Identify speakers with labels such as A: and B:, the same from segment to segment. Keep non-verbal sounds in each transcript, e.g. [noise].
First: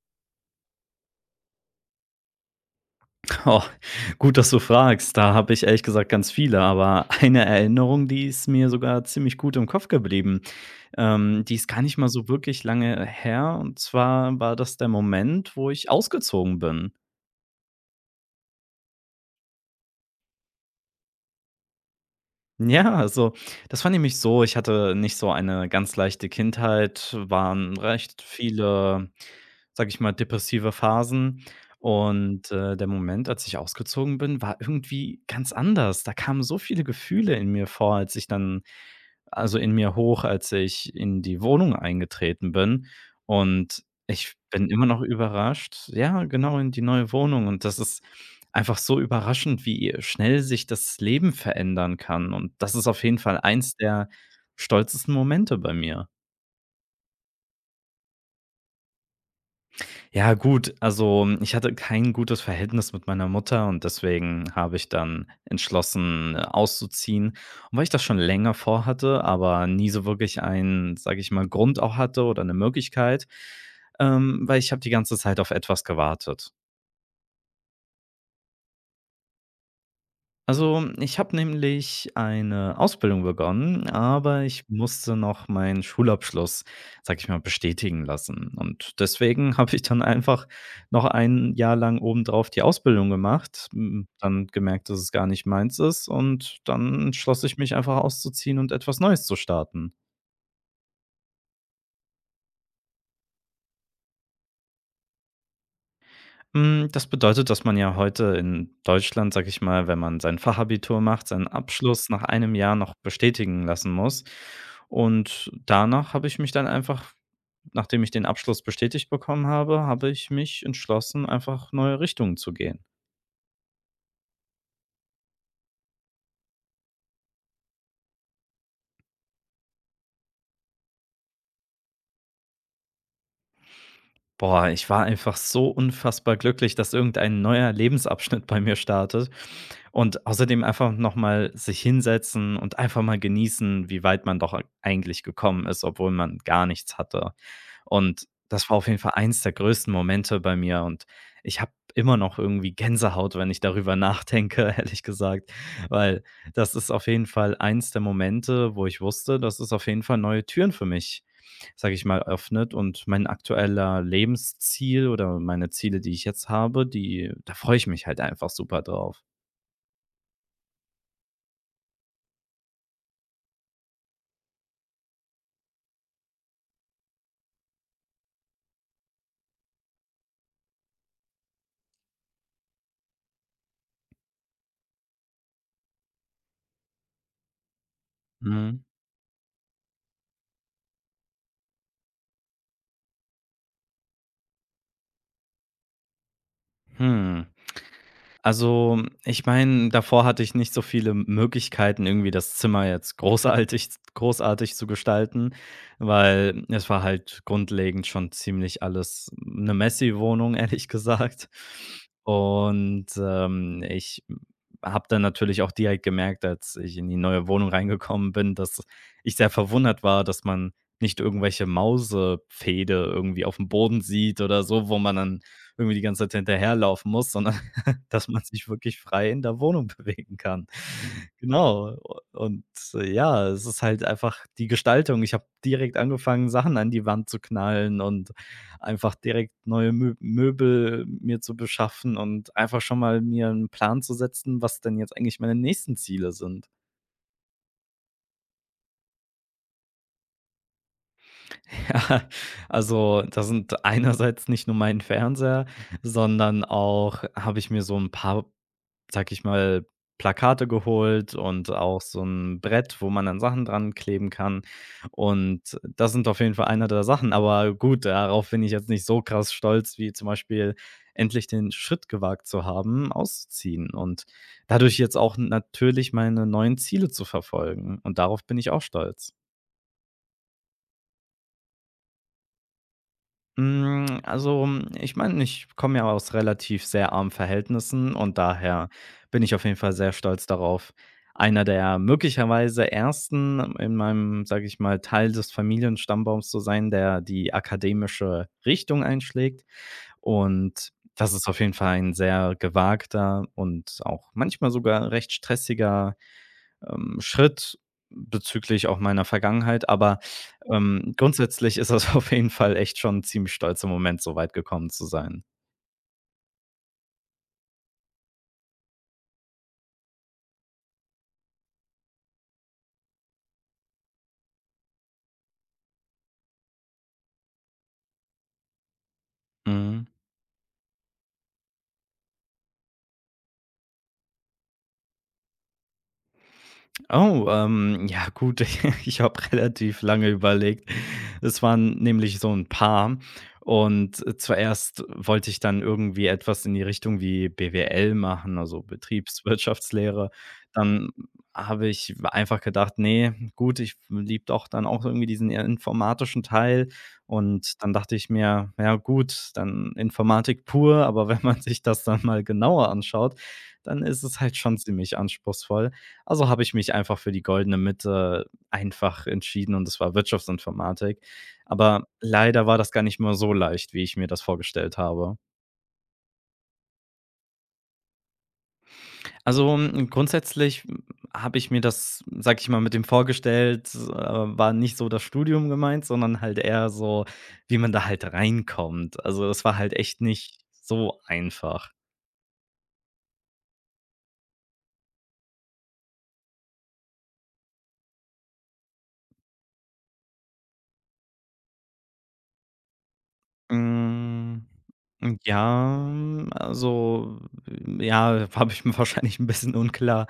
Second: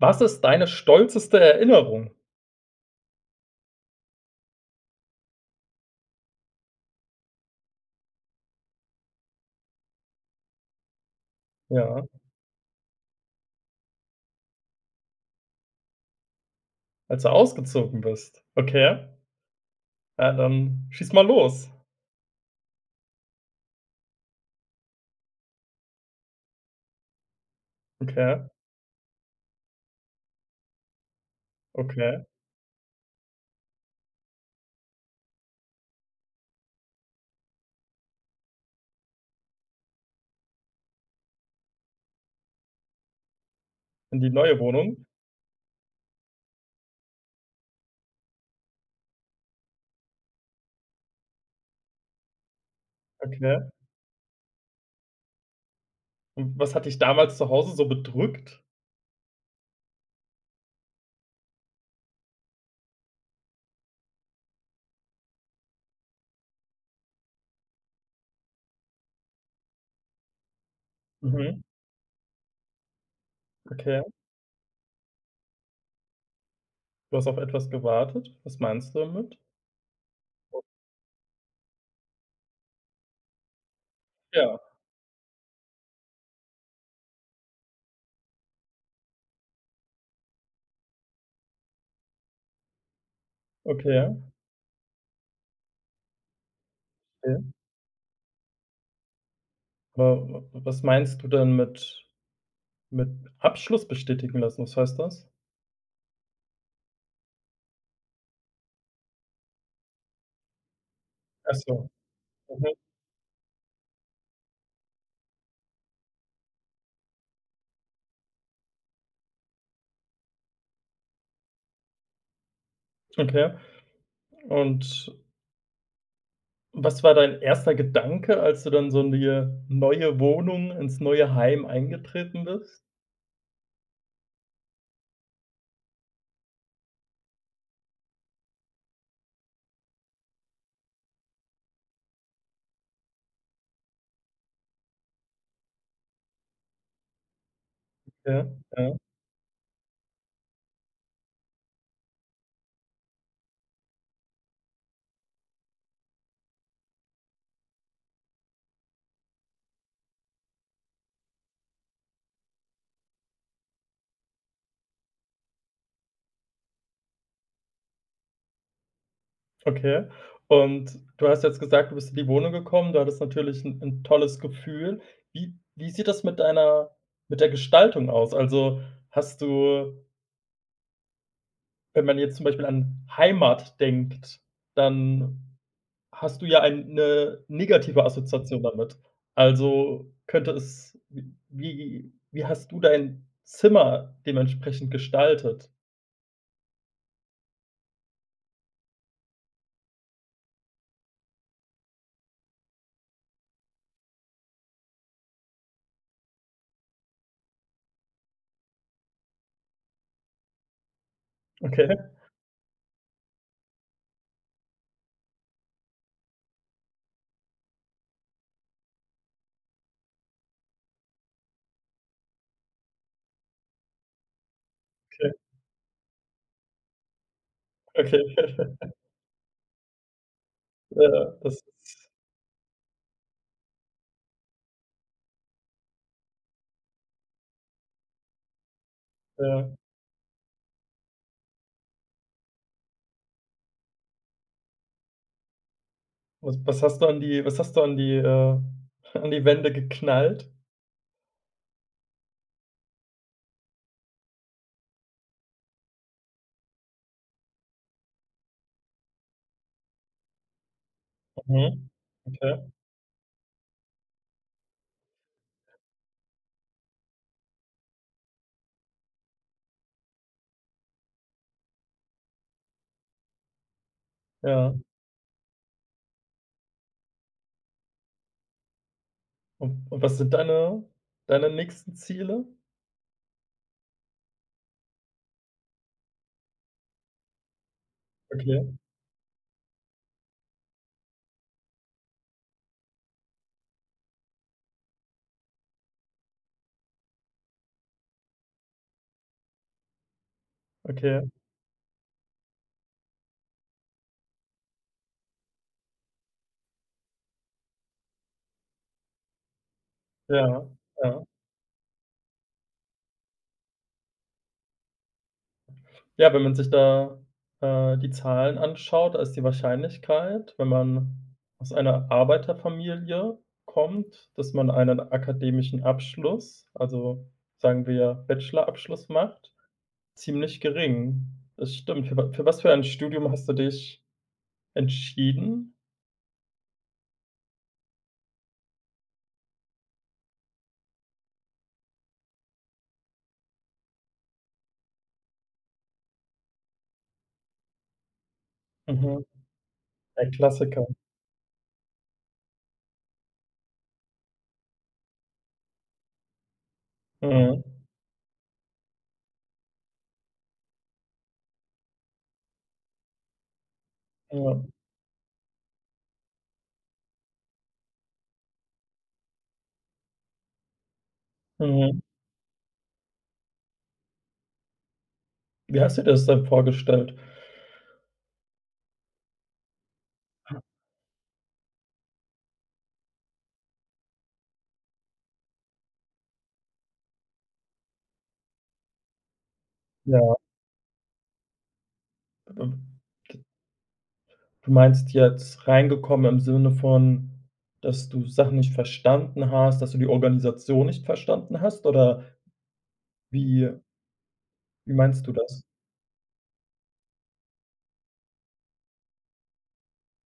A: Was ist deine stolzeste Erinnerung?
B: Oh, gut, dass du fragst. Da habe ich ehrlich gesagt ganz viele, aber eine Erinnerung, die ist mir sogar ziemlich gut im Kopf geblieben. Die ist gar nicht
A: Ja,
B: mal so wirklich lange her. Und zwar war das der Moment, wo ich ausgezogen bin.
A: als du ausgezogen bist. Okay. Ja, dann schieß mal los.
B: Ja, also, das war nämlich so, ich hatte nicht so eine ganz leichte Kindheit, waren recht
A: Okay,
B: viele, sage ich mal, depressive Phasen.
A: okay.
B: Und, der Moment, als ich ausgezogen bin, war irgendwie ganz anders. Da kamen so viele Gefühle in mir vor, als ich dann also, in mir hoch, als ich in die Wohnung eingetreten bin. Und
A: In die
B: ich
A: neue
B: bin immer noch
A: Wohnung.
B: überrascht, ja, genau, in die neue Wohnung. Und das ist einfach so überraschend, wie schnell sich das Leben verändern kann, und das ist auf jeden Fall
A: Okay.
B: eins der stolzesten Momente bei mir.
A: Und was hat dich damals zu Hause so bedrückt?
B: Ja gut, also, ich hatte kein gutes Verhältnis mit meiner Mutter, und deswegen habe ich dann entschlossen, auszuziehen. Und weil ich das schon länger vorhatte, aber nie so wirklich einen, sage ich mal,
A: Mhm,
B: Grund auch hatte oder eine Möglichkeit,
A: okay.
B: weil ich habe die ganze Zeit auf etwas gewartet.
A: Du hast auf etwas gewartet. Was meinst du damit?
B: Also, ich habe nämlich eine Ausbildung begonnen, aber
A: Ja,
B: ich musste noch meinen Schulabschluss, sage ich mal, bestätigen lassen. Und deswegen [laughs] habe ich dann einfach noch ein Jahr lang obendrauf die Ausbildung gemacht,
A: okay,
B: dann gemerkt, dass es gar nicht meins ist, und dann
A: okay.
B: entschloss ich mich einfach auszuziehen und etwas Neues zu starten.
A: Aber w was meinst du denn mit Abschluss bestätigen lassen? Was heißt das?
B: Das bedeutet, dass man ja heute in Deutschland, sag ich mal, wenn man sein Fachabitur macht, seinen
A: Ach so,
B: Abschluss nach einem
A: mhm,
B: Jahr noch bestätigen lassen muss. Und danach habe ich mich dann einfach Nachdem ich den Abschluss bestätigt bekommen habe, habe ich mich entschlossen, einfach neue Richtungen zu gehen.
A: okay. Und was war dein erster Gedanke, als du dann so in die neue Wohnung, ins neue Heim eingetreten bist?
B: Boah, ich war einfach so unfassbar glücklich, dass irgendein neuer Lebensabschnitt bei mir startet, und außerdem einfach noch mal sich hinsetzen und einfach mal genießen, wie weit man doch eigentlich gekommen ist, obwohl man gar nichts hatte. Und
A: Ja,
B: das war auf
A: ja,
B: jeden Fall eins der größten Momente bei mir, und ich habe immer noch irgendwie Gänsehaut, wenn ich darüber nachdenke, [laughs] ehrlich gesagt, weil das ist auf jeden Fall eins der Momente, wo ich wusste, dass es auf jeden Fall neue Türen für mich, sage ich mal, öffnet, und mein aktueller Lebensziel oder meine Ziele, die ich jetzt habe, die, da freue ich mich halt einfach super drauf.
A: okay. Und du hast jetzt gesagt, du bist in die Wohnung gekommen, du hattest natürlich ein 'n tolles Gefühl. Wie sieht das mit der Gestaltung aus? Also, hast du wenn man jetzt zum Beispiel an Heimat denkt, dann hast du ja eine negative Assoziation
B: Mhm.
A: damit. Also, könnte es wie hast du dein Zimmer dementsprechend gestaltet?
B: Hm. Also, ich meine, davor hatte ich nicht so viele Möglichkeiten, irgendwie das Zimmer jetzt großartig großartig zu gestalten, weil es war halt grundlegend schon ziemlich alles eine Messi-Wohnung, [laughs] ehrlich gesagt.
A: Okay,
B: Und, ich habe dann natürlich auch direkt gemerkt, als ich in die neue Wohnung reingekommen bin, dass ich sehr verwundert war, dass man nicht irgendwelche Mausepfähle irgendwie auf dem Boden sieht oder so, wo man dann irgendwie die ganze Zeit hinterherlaufen muss, sondern
A: okay,
B: dass man sich
A: okay. [laughs]
B: wirklich frei in der Wohnung [laughs] bewegen kann.
A: Ja, das
B: Genau.
A: ist
B: Und ja, es ist halt einfach die Gestaltung. Ich habe direkt angefangen, Sachen an die Wand zu knallen und einfach direkt
A: ja.
B: neue Mö Möbel mir zu beschaffen und einfach schon mal mir einen Plan zu setzen, was denn jetzt eigentlich meine nächsten Ziele
A: Was
B: sind.
A: was hast du an die was hast du an die, [laughs] an die Wände geknallt?
B: [laughs] Ja, also, das sind einerseits nicht nur mein Fernseher, sondern auch habe ich mir so ein paar, sag ich mal, Plakate geholt und
A: Mhm.
B: auch so ein
A: Okay,
B: Brett, wo man dann Sachen dran kleben kann. Und das sind auf jeden Fall eine der Sachen. Aber gut, darauf bin ich jetzt nicht so krass stolz, wie zum Beispiel endlich den Schritt gewagt zu haben, auszuziehen und
A: ja.
B: dadurch jetzt auch natürlich meine neuen Ziele zu verfolgen. Und darauf bin ich auch stolz.
A: Und was sind deine nächsten Ziele?
B: Also, ich meine, ich komme ja aus relativ sehr armen Verhältnissen und
A: Okay,
B: daher bin ich auf jeden Fall sehr stolz darauf, einer der möglicherweise Ersten in meinem, sage ich mal, Teil des Familienstammbaums zu sein, der die akademische Richtung einschlägt. Und
A: okay,
B: das ist auf jeden Fall ein sehr gewagter und auch manchmal sogar recht stressiger, Schritt bezüglich auch meiner Vergangenheit, aber,
A: ja, ja.
B: grundsätzlich ist das [laughs] auf jeden Fall echt schon ein ziemlich stolzer Moment, so weit gekommen zu sein.
A: Ja, wenn man sich da, die Zahlen anschaut, da ist die Wahrscheinlichkeit, wenn man aus einer Arbeiterfamilie kommt, dass man einen akademischen Abschluss, also sagen wir Bachelorabschluss macht,
B: Mhm.
A: ziemlich gering. Das stimmt. Für was für ein Studium hast du dich entschieden?
B: Oh, ja gut, [laughs] ich habe relativ lange überlegt. Es waren nämlich so ein paar, und, zuerst wollte ich dann irgendwie etwas in die Richtung wie BWL machen, also
A: Mhm,
B: Betriebswirtschaftslehre.
A: ein Klassiker.
B: Dann habe ich einfach gedacht: „Nee, gut, ich liebe doch dann auch irgendwie diesen eher informatischen Teil.“
A: Mhm,
B: Und dann dachte ich mir: „Ja gut, dann Informatik pur.“ Aber [laughs] wenn man sich das dann mal genauer anschaut, dann ist es halt
A: ja,
B: schon ziemlich anspruchsvoll. Also habe ich mich einfach für die goldene Mitte einfach entschieden, und das war Wirtschaftsinformatik.
A: mhm.
B: Aber leider war das gar nicht mehr so leicht, wie ich mir das vorgestellt habe.
A: Wie hast du dir das denn vorgestellt?
B: Also, grundsätzlich, habe ich mir das, sage ich mal, mit dem vorgestellt, war nicht so das Studium gemeint, sondern halt eher so, wie man da halt reinkommt. Also, das war halt echt
A: Ja,
B: nicht so einfach.
A: ähm. Du meinst jetzt reingekommen im Sinne von, dass du Sachen nicht verstanden hast, dass du die Organisation nicht verstanden hast oder wie
B: Hm,
A: wie meinst du das?
B: ja, also, ja, [laughs] habe ich mir wahrscheinlich 'n bisschen unklar,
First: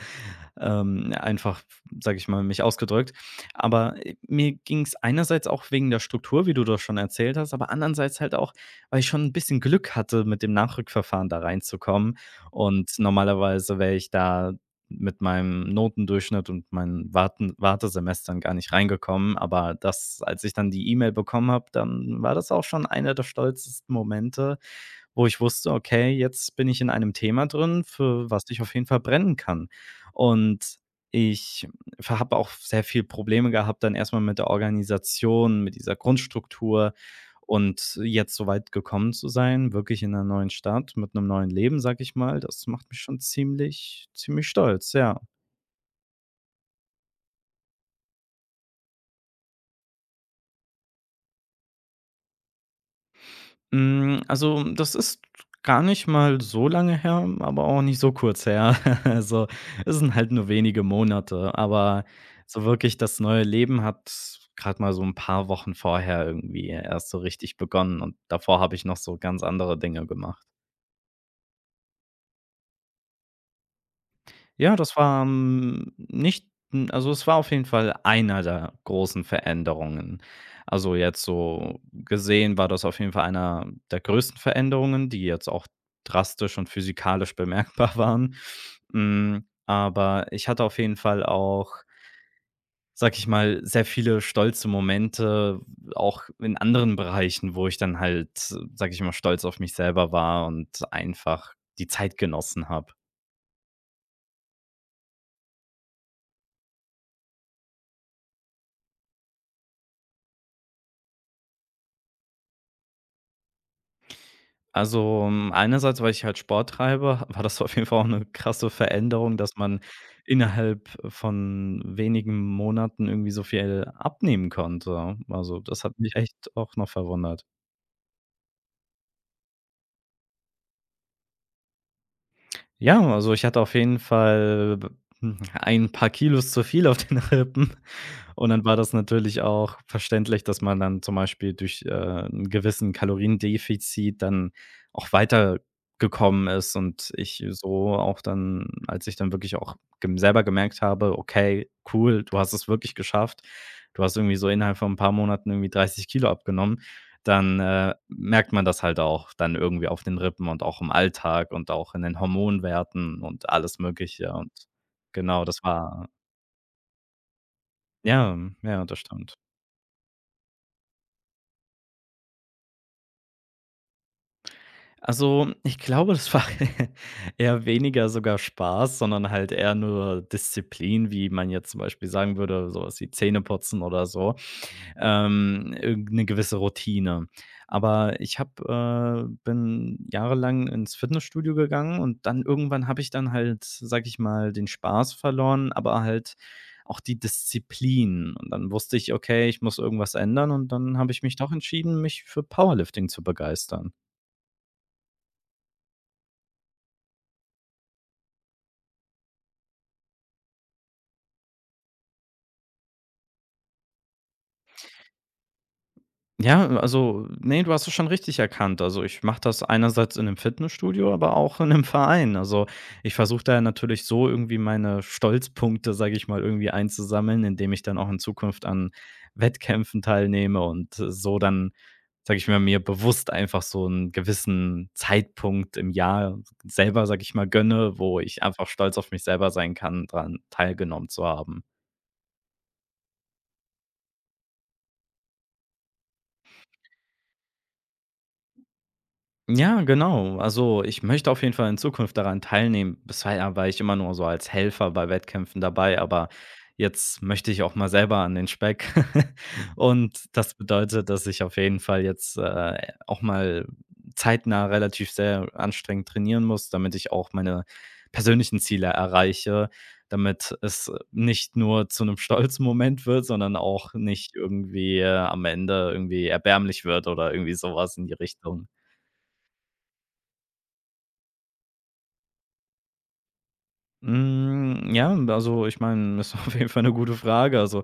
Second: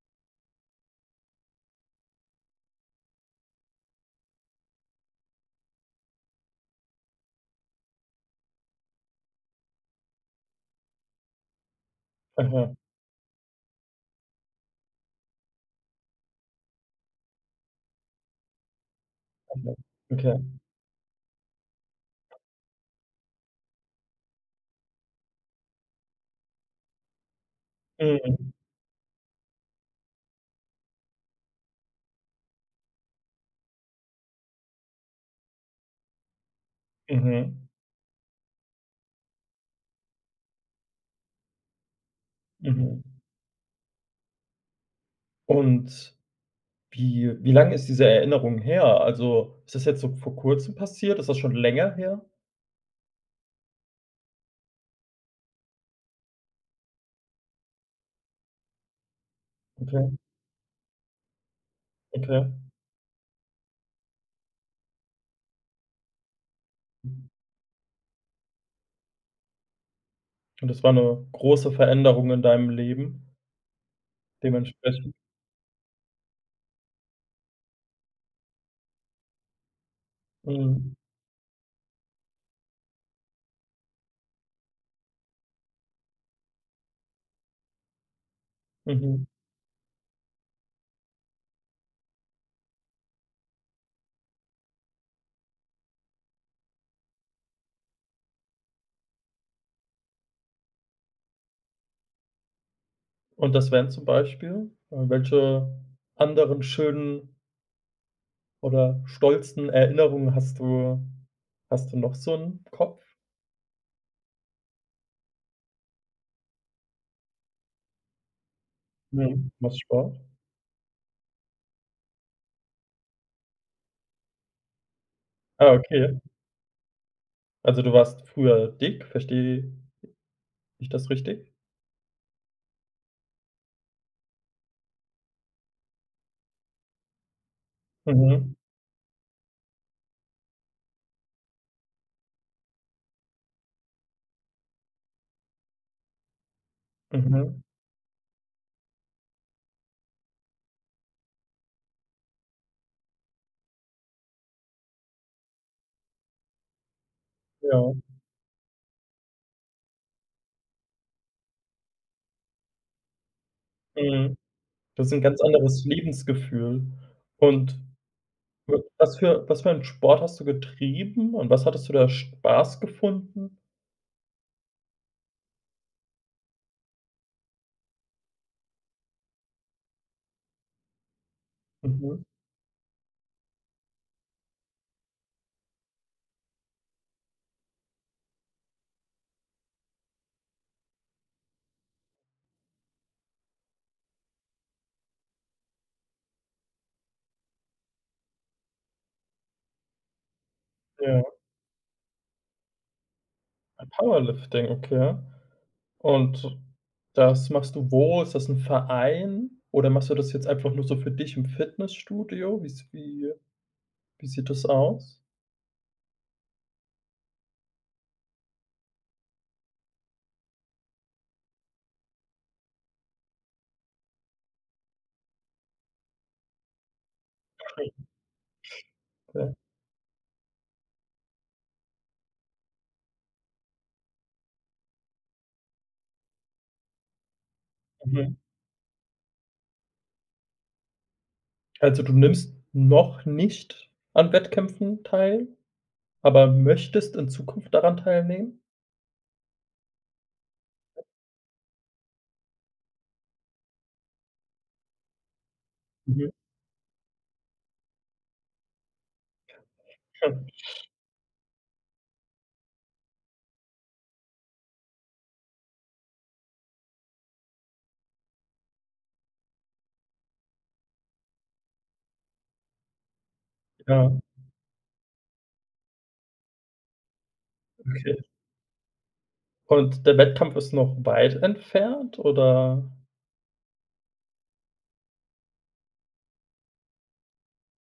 B: einfach, sage ich mal, mich ausgedrückt. Aber, mir ging's einerseits auch wegen der Struktur, wie du das schon erzählt hast, aber andererseits halt auch, weil ich schon 'n bisschen Glück hatte, mit dem Nachrückverfahren da reinzukommen.
A: Aha,
B: Und normalerweise wäre ich da mit meinem Notendurchschnitt und meinen Warten Wartesemestern gar nicht reingekommen,
A: aha,
B: aber, das
A: okay.
B: als ich dann die E-Mail bekommen habe, dann war das auch schon einer der stolzesten Momente, wo ich wusste: „Okay, jetzt bin ich in einem Thema drin, für was
A: Mhm,
B: ich auf jeden Fall brennen kann.“ Und ich habe auch sehr viel Probleme gehabt dann erst mal mit der Organisation, mit dieser Grundstruktur,
A: mhm,
B: und jetzt so weit gekommen zu sein, wirklich in einer neuen Stadt mit einem neuen Leben, sage ich mal, das macht mich
A: mhm.
B: schon ziemlich ziemlich stolz, ja.
A: Und wie lange ist diese Erinnerung her? Also, ist das jetzt so vor Kurzem passiert? Ist das schon länger her?
B: Also, das ist gar nicht mal so lange her, aber auch nicht so kurz her. [laughs] Also, es sind
A: Okay,
B: halt nur wenige Monate, aber
A: okay.
B: so wirklich das neue Leben hat gerade mal so ein paar Wochen vorher irgendwie erst so richtig begonnen, und davor habe ich noch so ganz andere Dinge gemacht.
A: Und das war 'ne große Veränderung in deinem Leben
B: Ja, das
A: dementsprechend?
B: war, nicht, also, es war auf jeden Fall einer der großen Veränderungen. Also,
A: Mhm,
B: jetzt so gesehen war das auf jeden Fall einer der größten Veränderungen, die jetzt auch drastisch und physikalisch [laughs] bemerkbar waren.
A: mhm.
B: Aber ich hatte auf jeden Fall auch, sage ich mal, sehr viele stolze Momente, auch in anderen Bereichen, wo ich dann halt, sage ich mal, stolz auf mich selber war und einfach die Zeit genossen habe.
A: Und das wären zum Beispiel, welche anderen schönen oder stolzen Erinnerungen hast du noch so im Kopf?
B: Also, einerseits, weil ich halt Sport treibe, war das [laughs] auf jeden Fall auch eine krasse Veränderung,
A: Mhm,
B: dass man
A: machst Sport?
B: innerhalb von wenigen Monaten irgendwie so viel abnehmen konnte. Also,
A: Ah,
B: das hat mich
A: okay.
B: echt auch noch verwundert.
A: Also, du warst früher dick, verstehe ich das richtig?
B: Ja, also ich hatte auf jeden Fall ein paar Kilos zu viel auf den [laughs] Rippen, und
A: Mhm,
B: dann war das natürlich auch verständlich, dass man dann zum Beispiel durch, 'n gewissen Kaloriendefizit dann auch weitergekommen ist, und ich
A: mhm,
B: so auch dann, als ich dann wirklich auch gem selber gemerkt habe: „Okay, cool, du hast es wirklich geschafft. Du hast irgendwie so innerhalb von ein paar Monaten irgendwie 30 Kilo abgenommen.“ Dann,
A: ja,
B: merkt man das halt auch dann irgendwie auf den Rippen und auch im Alltag und auch in den Hormonwerten und alles Mögliche
A: mhm.
B: und
A: Das ist ein ganz
B: genau, das
A: anderes
B: war,
A: Lebensgefühl. Und
B: ja,
A: w
B: ja, das stimmt.
A: was für 'n Sport hast du getrieben und was hattest du da Spaß gefunden?
B: Also, ich glaube, das war [laughs] eher weniger sogar Spaß, sondern halt eher nur Disziplin, wie man jetzt zum Beispiel
A: Mhm,
B: sagen würde, sowas wie Zähneputzen oder so. Irgendeine gewisse Routine. Aber ich habe bin jahrelang ins Fitnessstudio gegangen, und dann irgendwann habe ich dann halt, sage ich mal, den Spaß verloren, aber halt auch die Disziplin. Und dann wusste ich, okay, ich muss irgendwas ändern, und dann habe ich
A: ja.
B: mich doch entschieden, mich für Powerlifting zu
A: Ah,
B: begeistern.
A: Powerlifting, okay. Und das machst du wo? Ist das 'n Verein oder machst du das jetzt einfach nur so für dich im Fitnessstudio? Wie sieht das aus?
B: Ja, also, ne, du hast es schon richtig erkannt. Also, ich mache das einerseits in 'nem Fitnessstudio, aber auch in 'nem Verein. Also, ich versuche da natürlich so irgendwie meine Stolzpunkte, sage ich mal, irgendwie einzusammeln, indem ich
A: Okay,
B: dann auch in Zukunft an Wettkämpfen teilnehme und so dann, sage ich mal, mir bewusst einfach so einen gewissen Zeitpunkt im Jahr selber, sage ich mal, gönne, wo
A: mhm.
B: ich einfach stolz auf mich selber sein kann, dran teilgenommen zu haben.
A: Also, du nimmst noch nicht an Wettkämpfen teil, aber möchtest in Zukunft daran teilnehmen?
B: Ja, genau. Also, ich möchte auf jeden Fall in Zukunft daran teilnehmen. Bisher war ich immer nur so als Helfer bei Wettkämpfen dabei, aber
A: Mhm.
B: jetzt möchte ich auch mal selber an den Speck. [laughs] Und das
A: [unintelligible]
B: bedeutet, dass ich auf jeden Fall jetzt, auch mal zeitnah relativ sehr anstrengend trainieren muss, damit ich auch meine persönlichen Ziele erreiche, damit es nicht nur zu einem [laughs] stolzen Moment wird, sondern auch
A: Ja,
B: nicht irgendwie am Ende irgendwie erbärmlich wird oder irgendwie sowas in die
A: okay.
B: Richtung.
A: Und der Wettkampf ist noch weit entfernt oder?
B: Ja, also ich meine, ist [laughs] auf jeden Fall eine gute Frage. Also,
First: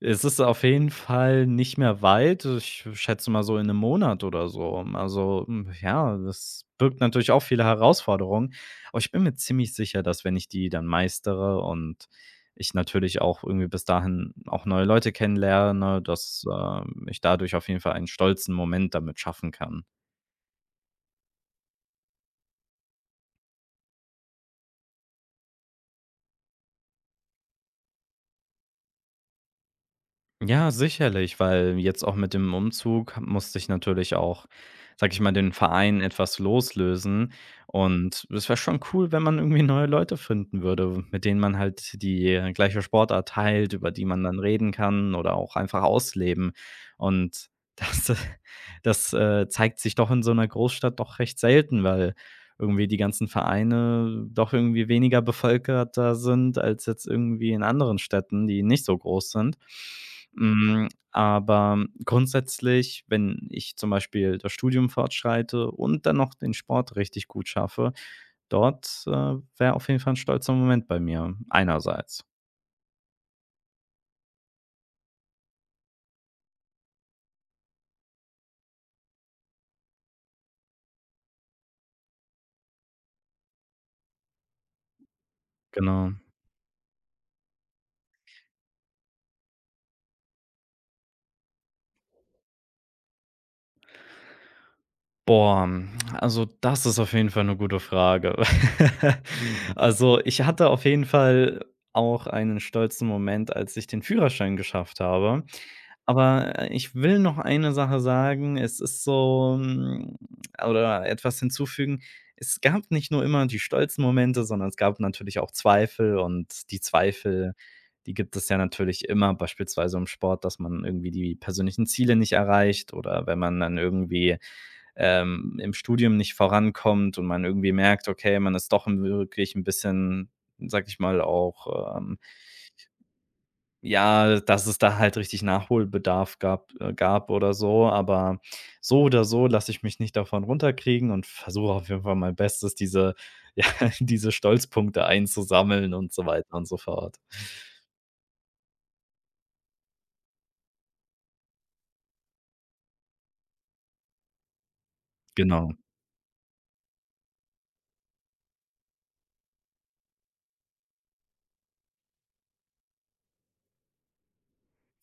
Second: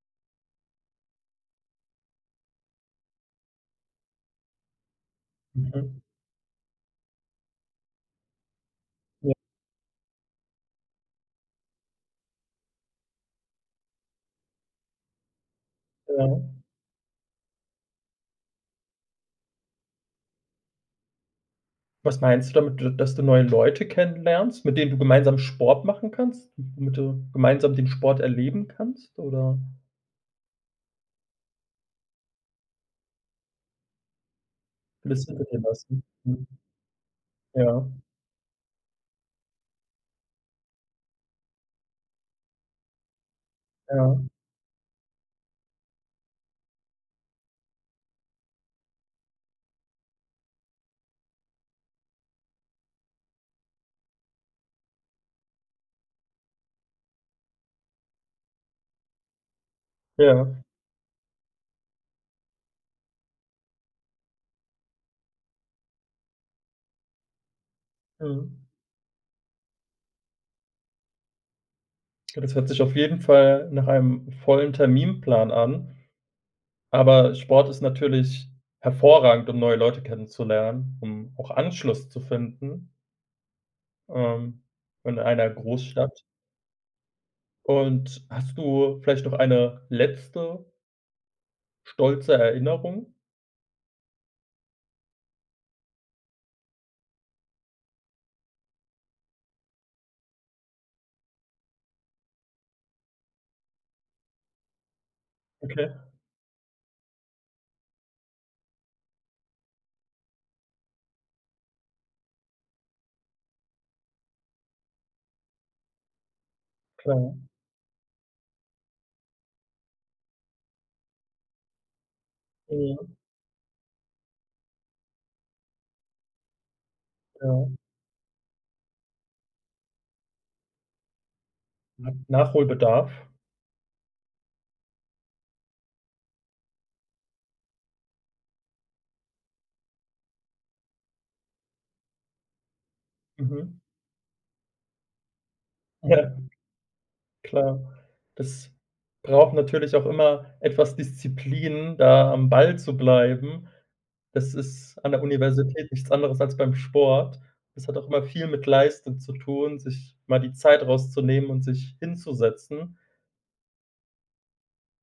B: es ist auf jeden Fall nicht mehr weit. Ich schätze mal so in einem Monat oder so. Also,
A: Mhm.
B: ja, das birgt natürlich auch viele Herausforderungen. Aber ich bin
A: Ja,
B: mir ziemlich sicher, dass, wenn ich die dann meistere und ich natürlich auch irgendwie bis dahin auch neue Leute kennenlerne,
A: ja.
B: dass, ich dadurch auf jeden Fall einen stolzen Moment damit schaffen kann.
A: Was meinst du damit, d dass du neue Leute kennenlernst, mit denen du gemeinsam Sport machen kannst, womit du gemeinsam den Sport erleben kannst, oder
B: Ja, sicherlich, weil jetzt auch mit dem Umzug musste ich natürlich auch, sage ich
A: willst
B: mal,
A: du hinter
B: den
A: dir
B: Verein
A: lassen?
B: etwas
A: Mhm.
B: loslösen,
A: Ja,
B: und es wäre schon cool, wenn man irgendwie neue Leute finden würde, mit denen man halt die gleiche Sportart teilt, über die man
A: ja,
B: dann reden kann oder auch einfach ausleben. Und das, [laughs] das, zeigt sich doch in so einer Großstadt doch recht selten, weil irgendwie die ganzen Vereine doch irgendwie weniger bevölkerter sind als jetzt irgendwie in anderen Städten, die nicht so groß sind.
A: ja,
B: Aber grundsätzlich, wenn ich zum Beispiel das Studium fortschreite und dann noch den Sport richtig gut schaffe,
A: mhm.
B: dort, wäre auf jeden Fall ein stolzer Moment bei mir, einerseits.
A: Ja, das hört sich auf jeden Fall nach einem vollen Terminplan an, aber Sport ist natürlich hervorragend, um neue Leute kennenzulernen, um auch Anschluss zu finden, ähm, in einer
B: Genau.
A: Großstadt. Und hast du vielleicht noch eine letzte stolze Erinnerung?
B: Boah, also das ist auf jeden Fall eine gute Frage. [laughs] Also, ich hatte auf jeden Fall auch einen stolzen Moment, als ich den Führerschein geschafft habe.
A: Okay.
B: Aber, ich will noch eine Sache sagen, es ist so, hm oder etwas hinzufügen. Es gab nicht nur immer die stolzen Momente, sondern es gab natürlich auch Zweifel, und die
A: Klar,
B: Zweifel, die gibt es ja natürlich immer, beispielsweise im Sport, dass man irgendwie die persönlichen Ziele nicht erreicht,
A: ja,
B: oder wenn man dann irgendwie im Studium nicht vorankommt und man irgendwie
A: ja.
B: merkt, okay, man ist doch wirklich ein bisschen, sage ich mal, auch,
A: Nachholbedarf.
B: ja, dass es da halt richtig Nachholbedarf gab oder so. Aber so oder so lasse ich mich nicht davon runterkriegen und versuche auf jeden Fall mein Bestes, diese [laughs] ja,
A: Mhm. [laughs]
B: diese Stolzpunkte einzusammeln und so
A: Ja,
B: weiter und so fort.
A: klar. Das braucht natürlich auch immer etwas Disziplin, da am Ball zu bleiben. Das ist an der
B: Genau,
A: Universität nichts anderes als beim Sport. Das hat auch immer viel mit Leistung zu tun, sich mal die Zeit rauszunehmen und sich hinzusetzen.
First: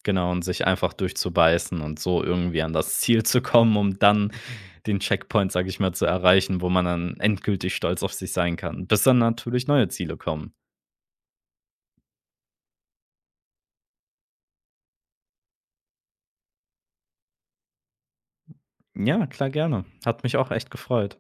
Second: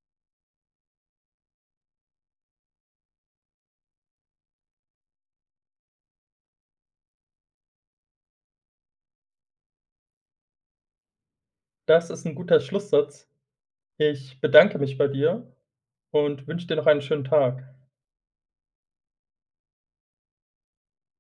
B: genau, und sich einfach durchzubeißen und so irgendwie an das Ziel zu kommen, um dann den Checkpoint, sage ich mal, zu erreichen, wo man dann endgültig stolz auf sich sein kann, bis dann natürlich neue Ziele kommen.
A: Das ist 'n guter Schlusssatz. Ich bedanke mich bei dir und wünsche dir noch einen schönen Tag.
B: Ja, klar, gerne. Hat mich auch echt gefreut.